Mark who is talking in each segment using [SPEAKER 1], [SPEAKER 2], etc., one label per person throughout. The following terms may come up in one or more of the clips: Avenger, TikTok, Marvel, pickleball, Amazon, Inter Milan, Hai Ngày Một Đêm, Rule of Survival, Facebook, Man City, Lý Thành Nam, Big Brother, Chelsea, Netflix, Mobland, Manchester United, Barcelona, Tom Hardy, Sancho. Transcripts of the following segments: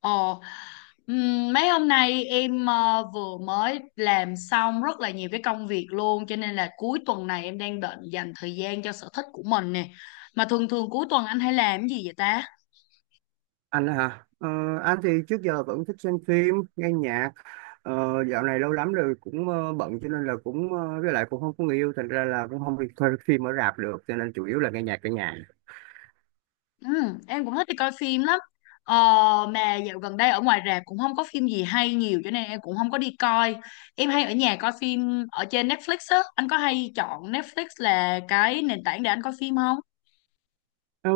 [SPEAKER 1] Ồ, mấy hôm nay em vừa mới làm xong rất là nhiều cái công việc luôn, cho nên là cuối tuần này em đang định dành thời gian cho sở thích của mình nè. Mà thường thường cuối tuần anh hay làm cái gì vậy ta?
[SPEAKER 2] Anh hả? Ờ, anh thì trước giờ vẫn thích xem phim nghe nhạc. Dạo này lâu lắm rồi, cũng bận, cho nên là cũng, với lại cũng không có người yêu, thành ra là cũng không đi coi phim ở rạp được, cho nên chủ yếu là nghe nhạc ở nhà.
[SPEAKER 1] Em cũng thích đi coi phim lắm. Ờ, mà dạo gần đây ở ngoài rạp cũng không có phim gì hay nhiều cho nên em cũng không có đi coi. Em hay ở nhà coi phim ở trên Netflix á. Anh có hay chọn Netflix là cái nền tảng để anh coi phim không?
[SPEAKER 2] Ờ,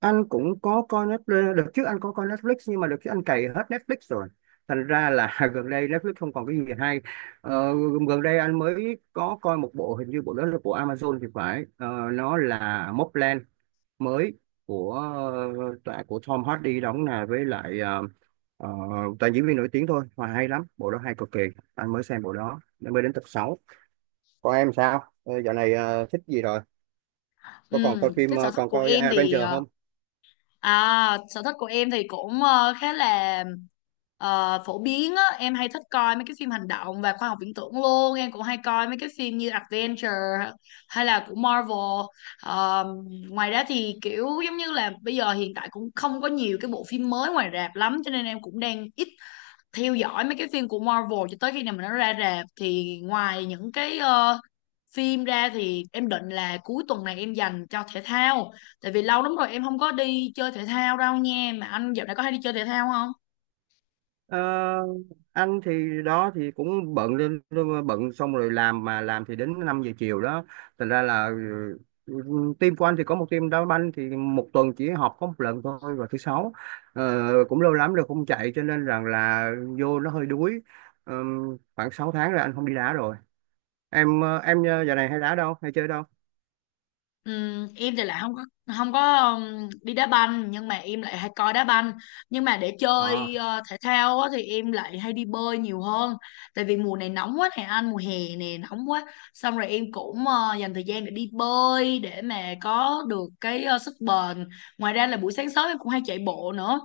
[SPEAKER 2] anh cũng có coi Netflix. Đợt trước anh có coi Netflix, nhưng mà đợt trước anh cày hết Netflix rồi, thành ra là gần đây Netflix không còn cái gì hay. Ờ, Gần đây anh mới có coi một bộ, hình như bộ đó là của Amazon thì phải. Ờ, nó là Mobland mới, của tạ, của Tom Hardy đóng, là với lại ờ, toàn diễn viên nổi tiếng thôi, mà hay lắm, bộ đó hay cực kỳ. Anh mới xem bộ đó nên mới đến tập 6. Còn em sao? Ờ, Dạo này thích gì rồi,
[SPEAKER 1] Ừ,
[SPEAKER 2] có còn coi phim,
[SPEAKER 1] cái sở thích
[SPEAKER 2] còn
[SPEAKER 1] của
[SPEAKER 2] coi
[SPEAKER 1] em thì
[SPEAKER 2] Avenger
[SPEAKER 1] ờ,
[SPEAKER 2] không?
[SPEAKER 1] À, sở thích của em thì cũng khá là phổ biến á. Em hay thích coi mấy cái phim hành động và khoa học viễn tưởng luôn. Em cũng hay coi mấy cái phim như Adventure hay là của Marvel. Ờ, ngoài ra thì kiểu giống như là bây giờ hiện tại cũng không có nhiều cái bộ phim mới ngoài rạp lắm, cho nên em cũng đang ít theo dõi mấy cái phim của Marvel cho tới khi nào mà nó ra rạp. Thì ngoài những cái phim ra thì em định là cuối tuần này em dành cho thể thao, tại vì lâu lắm rồi em không có đi chơi thể thao đâu nha. Mà anh dạo này có hay đi chơi thể thao không?
[SPEAKER 2] Ờ, anh thì đó thì cũng bận lên, bận xong rồi làm, mà làm thì đến 5 giờ chiều đó, thành ra là, ừ, team của anh thì có một team đá banh, thì một tuần chỉ họp có một lần thôi, vào thứ sáu. Cũng lâu lắm rồi không chạy, cho nên rằng là vô nó hơi đuối. Ờ, Khoảng 6 tháng rồi anh không đi đá rồi. Em giờ này hay đá đâu, hay chơi đâu?
[SPEAKER 1] Em thì lại không có đi đá banh, nhưng mà em lại hay coi đá banh. Nhưng mà để chơi thể thao á, thì em lại hay đi bơi nhiều hơn, tại vì mùa này nóng quá nè anh, mùa hè nè nóng quá, xong rồi em cũng dành thời gian để đi bơi để mà có được cái sức bền. Ngoài ra là buổi sáng sớm em cũng hay chạy bộ nữa,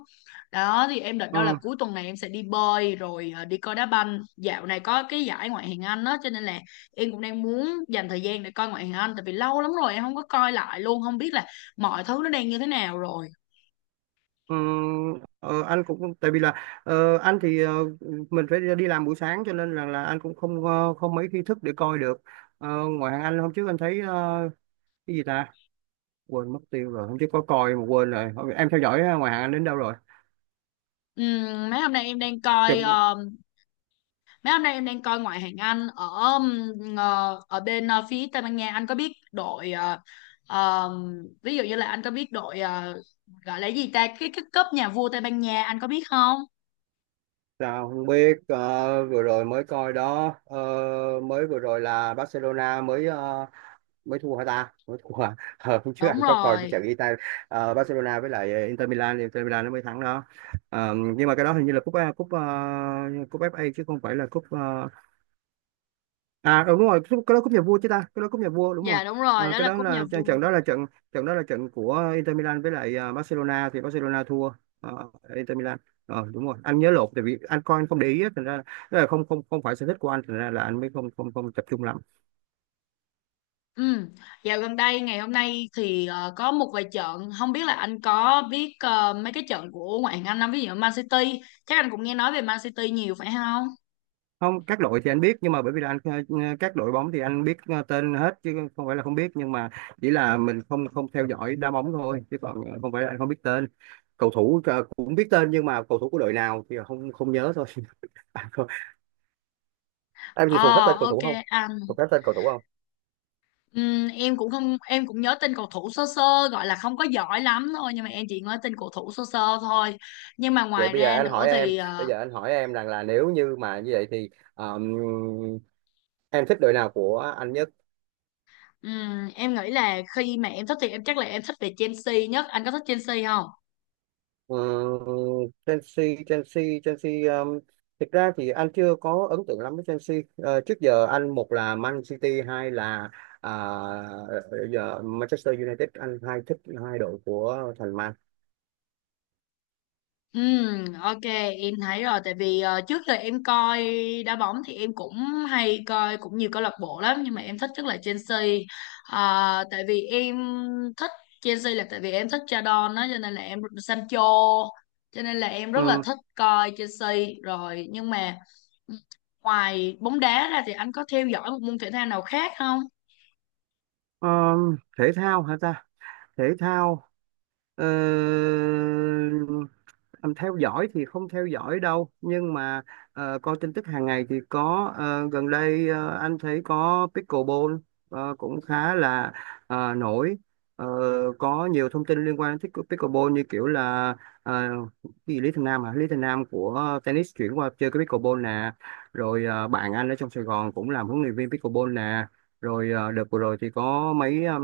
[SPEAKER 1] đó thì em định
[SPEAKER 2] Ờ.
[SPEAKER 1] đâu là cuối tuần này em sẽ đi bơi rồi đi coi đá banh. Dạo này có cái giải ngoại hạng Anh đó cho nên là em cũng đang muốn dành thời gian để coi ngoại hình Anh, tại vì lâu lắm rồi em không có coi lại luôn, không biết là mọi thứ nó đang như thế nào rồi.
[SPEAKER 2] Ừm, anh cũng tại vì là, anh thì, mình phải đi làm buổi sáng, cho nên là anh cũng không, không mấy khi thức để coi được. Ờ, Ngoài hàng anh hôm trước anh thấy, cái gì ta, quên mất tiêu rồi. Hôm trước có coi mà quên rồi. Thôi, em theo dõi ngoài hàng anh đến đâu rồi?
[SPEAKER 1] Ừm, mấy hôm nay em đang coi
[SPEAKER 2] Chừng,
[SPEAKER 1] ờ, mấy hôm nay em đang coi ngoại hạng Anh ở, ừm, ở bên phía Tây Ban Nha. Anh có biết đội ờ, ví dụ như là, anh có biết đội, gọi là gì ta, cái cúp nhà vua Tây Ban Nha, anh có biết không?
[SPEAKER 2] sao không biết, vừa rồi mới coi đó. Ờ, Mới vừa rồi là Barcelona mới, mới thua hả ta, mới thua à? Ờ, Hôm trước
[SPEAKER 1] Đúng
[SPEAKER 2] anh có coi cái
[SPEAKER 1] rồi.
[SPEAKER 2] trận Ita, Barcelona với lại Inter Milan, thì Inter Milan nó mới thắng đó. Nhưng mà cái đó hình như là cúp, cúp FA, chứ không phải là cúp, à, đúng rồi, cái đó cúp nhà vua chứ ta, cái đó cúp nhà vua đúng rồi.
[SPEAKER 1] Dạ, đúng rồi, đó
[SPEAKER 2] Cái
[SPEAKER 1] là
[SPEAKER 2] đó
[SPEAKER 1] cúp nhà
[SPEAKER 2] là trận,
[SPEAKER 1] vua.
[SPEAKER 2] trận đó là trận của Inter Milan với lại Barcelona, thì Barcelona thua ờ, Inter Milan. Đúng rồi, anh nhớ lộn, tại vì anh coi anh không để ý á, thành ra là, tức là không không không phải sở thích của anh, thành ra là anh mới không không không tập trung lắm.
[SPEAKER 1] Ừ. Dạo gần đây ngày hôm nay thì có một vài trận, không biết là anh có biết mấy cái trận của ngoại hạng Anh không? Ví dụ Man City, chắc anh cũng nghe nói về Man City nhiều phải không?
[SPEAKER 2] Không, các đội thì anh biết, nhưng mà bởi vì là anh, các đội bóng thì anh biết, tên hết, chứ không phải là không biết. Nhưng mà chỉ là mình không không theo dõi đá bóng thôi, chứ còn, không phải là anh không biết tên cầu thủ, cũng biết tên nhưng mà cầu thủ của đội nào thì không không nhớ thôi. À, không. Em thì thuộc hết
[SPEAKER 1] Ờ,
[SPEAKER 2] tên cầu
[SPEAKER 1] ok
[SPEAKER 2] thủ không?
[SPEAKER 1] anh.
[SPEAKER 2] Thuộc hết tên cầu thủ không?
[SPEAKER 1] Em cũng không, em cũng nhớ tên cầu thủ sơ sơ, gọi là không có giỏi lắm thôi, nhưng mà em chỉ nhớ tên cầu thủ sơ sơ thôi. Nhưng mà
[SPEAKER 2] Vậy
[SPEAKER 1] ngoài
[SPEAKER 2] bây giờ
[SPEAKER 1] ra
[SPEAKER 2] anh
[SPEAKER 1] nữa
[SPEAKER 2] hỏi em,
[SPEAKER 1] thì
[SPEAKER 2] bây giờ anh hỏi em rằng là, nếu như mà như vậy thì, um, em thích đội nào của anh nhất?
[SPEAKER 1] em nghĩ là, khi mà em thích thì em chắc là em thích về Chelsea nhất, anh có thích Chelsea không?
[SPEAKER 2] Ờ, Chelsea Chelsea Chelsea um, Thực ra thì anh chưa có ấn tượng lắm với Chelsea. Ờ, Trước giờ anh một là Man City, hai là, à, ờ, giờ Manchester United, anh hai thích hai đội của thành Man.
[SPEAKER 1] Ok, em thấy rồi. Tại vì trước giờ em coi đá bóng thì em cũng hay coi cũng nhiều câu lạc bộ lắm, nhưng mà em thích nhất là Chelsea. Tại vì em thích Chelsea là tại vì em thích cha don đó, cho nên là em Sancho, cho nên là em rất là
[SPEAKER 2] ừ,
[SPEAKER 1] thích coi Chelsea rồi. Nhưng mà ngoài bóng đá ra thì anh có theo dõi một môn thể thao nào khác không?
[SPEAKER 2] Thể thao hả ta? Thể thao. Ờ, Theo dõi thì không theo dõi đâu, nhưng mà coi tin tức hàng ngày thì có. Ờ, Gần đây anh thấy có pickleball, cũng khá là nổi. Ờ, có nhiều thông tin liên quan đến pickleball, như kiểu là, ờ, cái gì, Lý Thành Nam, à, Lý Thành Nam của tennis chuyển qua chơi cái pickleball nè. Rồi bạn anh ở trong Sài Gòn cũng làm huấn luyện viên pickleball nè. Rồi đợt vừa rồi thì có mấy, um,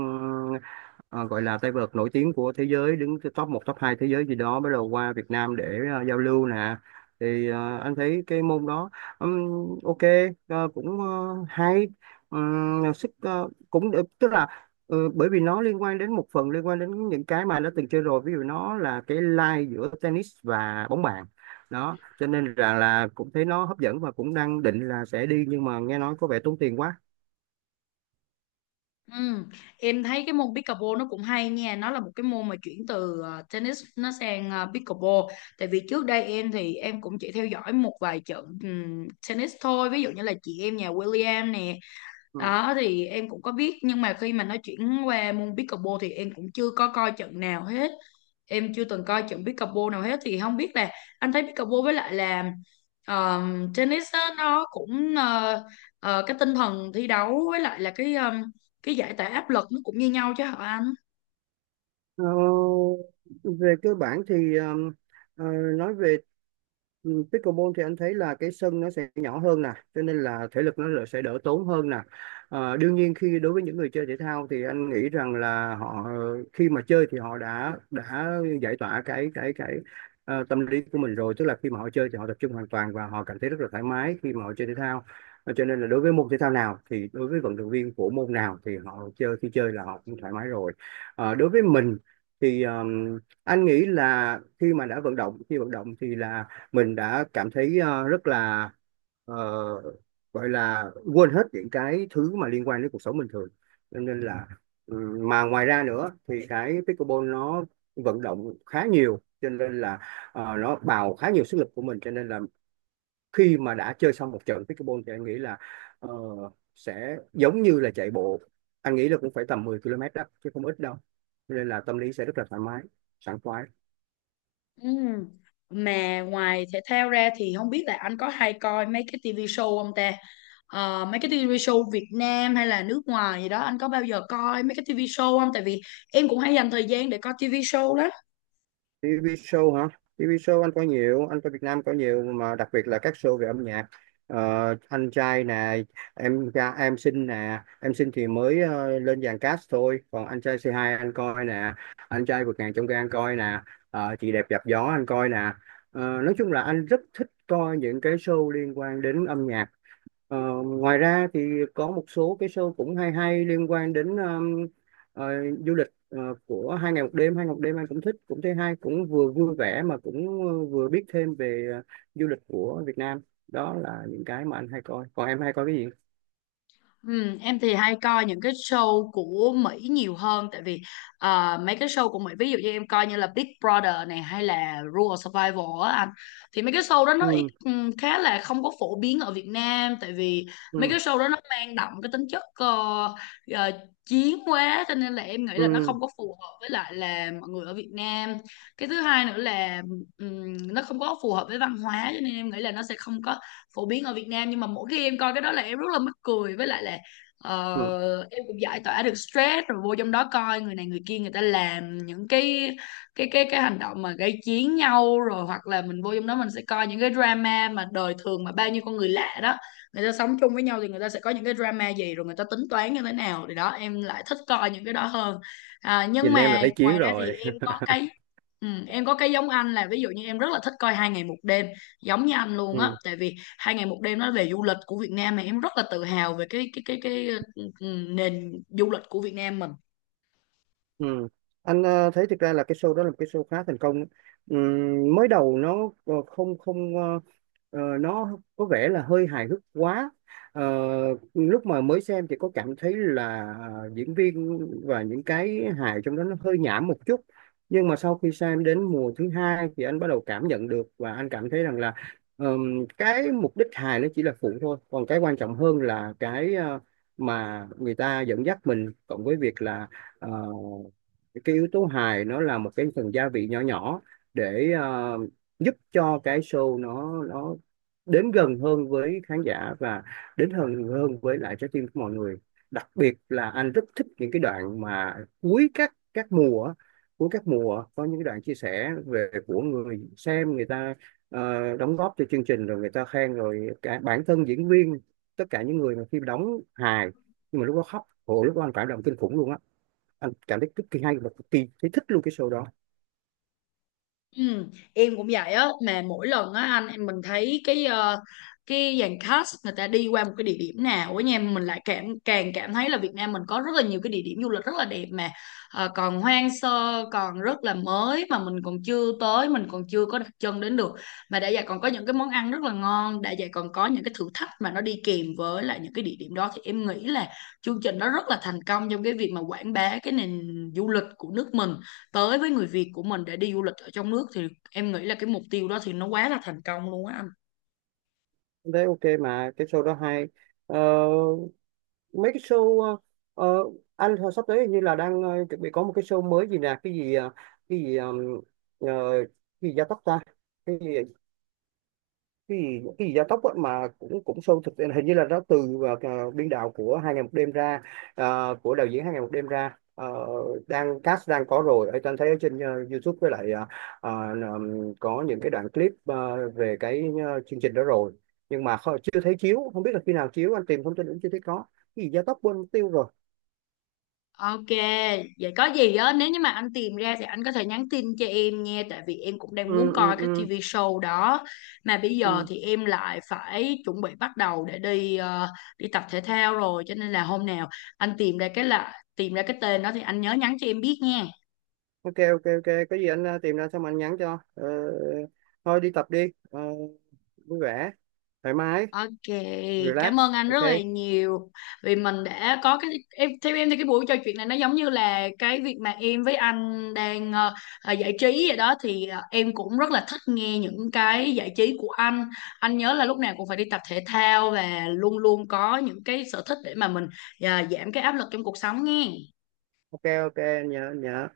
[SPEAKER 2] ờ, gọi là tay vợt nổi tiếng của thế giới, đứng top một top 2 thế giới gì đó, bắt đầu qua Việt Nam để giao lưu nè. Thì anh thấy cái môn đó, ok, cũng hay. Sức cũng được, tức là bởi vì nó liên quan đến một phần, liên quan đến những cái mà anh đã từng chơi rồi. Ví dụ nó là cái line giữa tennis và bóng bàn đó, cho nên là cũng thấy nó hấp dẫn, và cũng đang định là sẽ đi, nhưng mà nghe nói có vẻ tốn tiền quá.
[SPEAKER 1] Ừ. Em thấy cái môn pickleball nó cũng hay nha. Nó là một cái môn mà chuyển từ tennis nó sang pickleball. Tại vì trước đây em thì em cũng chỉ theo dõi một vài trận tennis thôi. Ví dụ như là chị em nhà William nè, đó thì em cũng có biết, nhưng mà khi mà nó chuyển qua môn pickleball thì em cũng chưa có coi trận nào hết. Em chưa từng coi trận pickleball nào hết, thì không biết là anh thấy pickleball với lại là tennis á, nó cũng cái tinh thần thi đấu với lại là cái giải tỏa áp lực nó cũng như nhau chứ hả anh?
[SPEAKER 2] Ờ, Về cơ bản thì, ờ, nói về, pickleball thì anh thấy là cái sân nó sẽ nhỏ hơn nè, cho nên là thể lực nó là sẽ đỡ tốn hơn nè. Đương nhiên khi đối với những người chơi thể thao thì anh nghĩ rằng là họ, khi mà chơi thì họ đã giải tỏa cái tâm lý của mình rồi, tức là khi mà họ chơi thì họ tập trung hoàn toàn và họ cảm thấy rất là thoải mái khi mà họ chơi thể thao. Cho nên là đối với môn thể thao nào, thì đối với vận động viên của môn nào thì họ chơi, khi chơi là họ cũng thoải mái rồi. Đối với mình thì, anh nghĩ là khi mà đã vận động, khi vận động thì là mình đã cảm thấy, rất là, ờ, gọi là quên hết những cái thứ mà liên quan đến cuộc sống bình thường, cho nên là, mà ngoài ra nữa thì cái pickleball nó vận động khá nhiều, cho nên là nó bào khá nhiều sức lực của mình, cho nên là khi mà đã chơi xong một trận pickleball thì anh nghĩ là ờ, sẽ giống như là chạy bộ, anh nghĩ là cũng phải tầm 10 km đó, chứ không ít đâu. Cho nên là tâm lý sẽ rất là thoải mái, sảng khoái.
[SPEAKER 1] Ừ. Mà ngoài thể thao ra thì không biết là anh có hay coi mấy cái TV show không ta? Ờ, mấy cái TV show Việt Nam hay là nước ngoài gì đó, anh có bao giờ coi mấy cái TV show không? Tại vì em cũng hay dành thời gian để coi TV show lắm.
[SPEAKER 2] TV show hả? TV show anh coi nhiều, anh coi Việt Nam coi nhiều, mà đặc biệt là các show về âm nhạc. Anh trai nè, em xinh nè, em xinh thì mới lên dàn cast thôi, còn anh trai c hai anh coi nè, anh trai vượt ngàn chông gai anh coi nè, chị đẹp dạp gió anh coi nè. Nói chung là anh rất thích coi những cái show liên quan đến âm nhạc. Ờ, Ngoài ra thì có một số cái show cũng hay hay, liên quan đến ờ, du lịch, của hai ngày một đêm. Hai ngày một đêm anh cũng thích, cũng thấy hay, cũng vừa vui vẻ mà cũng vừa biết thêm về du lịch của Việt Nam. Đó là những cái mà anh hay coi, còn em hay coi cái gì?
[SPEAKER 1] Ừ, em thì hay coi những cái show của Mỹ nhiều hơn. Tại vì mấy cái show của Mỹ, ví dụ như em coi như là Big Brother này hay là Rule of Survival á anh, thì mấy cái show đó nó ít
[SPEAKER 2] Ừ,
[SPEAKER 1] khá là không có phổ biến ở Việt Nam. Tại vì mấy
[SPEAKER 2] ừ,
[SPEAKER 1] cái show đó nó mang đậm cái tính chất ờ, chiến quá, cho nên là em nghĩ là nó
[SPEAKER 2] ừ,
[SPEAKER 1] không có phù hợp với lại là mọi người ở Việt Nam. Cái thứ hai nữa là nó không có phù hợp với văn hóa, cho nên em nghĩ là nó sẽ không có phổ biến ở Việt Nam. Nhưng mà mỗi khi em coi cái đó là em rất là mắc cười, với lại là
[SPEAKER 2] ừ.
[SPEAKER 1] em cũng giải tỏa được stress. Rồi vô trong đó coi người này người kia, người ta làm những cái hành động mà gây chiến nhau, rồi hoặc là mình vô trong đó mình sẽ coi những cái drama mà đời thường, mà bao nhiêu con người lạ đó người ta sống chung với nhau thì người ta sẽ có những cái drama gì, rồi người ta tính toán như thế nào, thì đó em lại thích coi những cái đó hơn. À, nhưng
[SPEAKER 2] Nhìn em là
[SPEAKER 1] mà
[SPEAKER 2] thấy chiến
[SPEAKER 1] ngoài ra thì
[SPEAKER 2] rồi.
[SPEAKER 1] em có cái giống anh, là ví dụ như em rất là thích coi Hai Ngày Một Đêm giống như anh luôn á.
[SPEAKER 2] Ừ.
[SPEAKER 1] Tại vì Hai Ngày Một Đêm nói về du lịch của Việt Nam, mà em rất là tự hào về cái nền du lịch của Việt Nam mình.
[SPEAKER 2] Ừ. Anh thấy thực ra là cái show đó là một cái show khá thành công. Mới đầu nó không không, nó có vẻ là hơi hài hước quá. Ờ, Lúc mà mới xem thì có cảm thấy là diễn viên và những cái hài trong đó nó hơi nhảm một chút. Nhưng mà sau khi xem đến mùa thứ hai thì anh bắt đầu cảm nhận được, và anh cảm thấy rằng là cái mục đích hài nó chỉ là phụ thôi, còn cái quan trọng hơn là cái, mà người ta dẫn dắt mình, cộng với việc là ờ, cái yếu tố hài nó là một cái phần gia vị nhỏ nhỏ, để giúp cho cái show nó đến gần hơn với khán giả, và đến hơn hơn với lại trái tim của mọi người. Đặc biệt là anh rất thích những cái đoạn mà cuối các mùa á, cuối các mùa có những cái đoạn chia sẻ về của người xem, người ta đóng góp cho chương trình, rồi người ta khen, rồi cả bản thân diễn viên, tất cả những người mà khi đóng hài nhưng mà lúc đó khóc, hồi lúc đó anh cảm động kinh khủng luôn á, anh cảm thấy cực kỳ hay và cực kỳ thấy thích luôn cái show đó.
[SPEAKER 1] Ừ, em cũng vậy á. Mà mỗi lần á anh em mình thấy cái dàn cast người ta đi qua một cái địa điểm nào ở nhà, mình lại càng cảm thấy là Việt Nam mình có rất là nhiều cái địa điểm du lịch rất là đẹp, mà còn hoang sơ còn rất là mới, mà mình còn chưa tới, mình còn chưa có đặt chân đến được. Mà đã vậy còn có những cái món ăn rất là ngon, đã vậy còn có những cái thử thách mà nó đi kèm với lại những cái địa điểm đó, thì em nghĩ là chương trình nó rất là thành công trong cái việc mà quảng bá cái nền du lịch của nước mình tới với người Việt của mình, để đi du lịch ở trong nước. Thì em nghĩ là cái mục tiêu đó thì nó quá là thành công luôn á anh.
[SPEAKER 2] Anh thấy ok mà cái show đó hay. Ờ, Mấy cái show, ờ, anh hồi sắp tới hình như là đang chuẩn bị có một cái show mới gì nè, cái gì, cái gì, ờ, cái gì gia tốc ta, cái gì, cái gì cái gì gia tốc á, mà cũng cũng show thực, hình như là nó từ biên đạo của hai ngày một đêm ra, của đạo diễn hai ngày một đêm ra. Ờ, Đang cast đang có rồi, ở anh thấy ở trên YouTube với lại ờ, có những cái đoạn clip về cái chương trình đó rồi. Nhưng mà chưa thấy chiếu, không biết là khi nào chiếu, anh tìm thông tin cũng chưa thấy có. Cái gì gia tốc quên mất tiêu rồi.
[SPEAKER 1] Ok, vậy có gì á, nếu như mà anh tìm ra thì anh có thể nhắn tin cho em nha, tại vì em cũng đang muốn
[SPEAKER 2] Ừ, ừ,
[SPEAKER 1] coi cái
[SPEAKER 2] ừ,
[SPEAKER 1] TV show đó. Mà bây giờ
[SPEAKER 2] ừ.
[SPEAKER 1] thì em lại phải chuẩn bị bắt đầu để đi đi tập thể thao rồi, cho nên là hôm nào anh tìm ra cái tên đó thì anh nhớ nhắn cho em biết nha.
[SPEAKER 2] Ok, ok, ok. Cái gì anh tìm ra xong anh nhắn cho. Ờ, Thôi đi tập đi. Ờ, Vui vẻ, thoải mái,
[SPEAKER 1] Ok,
[SPEAKER 2] relax,
[SPEAKER 1] cảm ơn anh
[SPEAKER 2] ok.
[SPEAKER 1] rất là nhiều, vì mình đã có cái em theo, em thì cái buổi trò chuyện này nó giống như là cái việc mà em với anh đang giải trí vậy đó, thì em cũng rất là thích nghe những cái giải trí của anh. Anh nhớ là lúc nào cũng phải đi tập thể thao và luôn luôn có những cái sở thích, để mà mình giảm cái áp lực trong cuộc sống nghe.
[SPEAKER 2] Ok, ok, Nhớ, nhớ.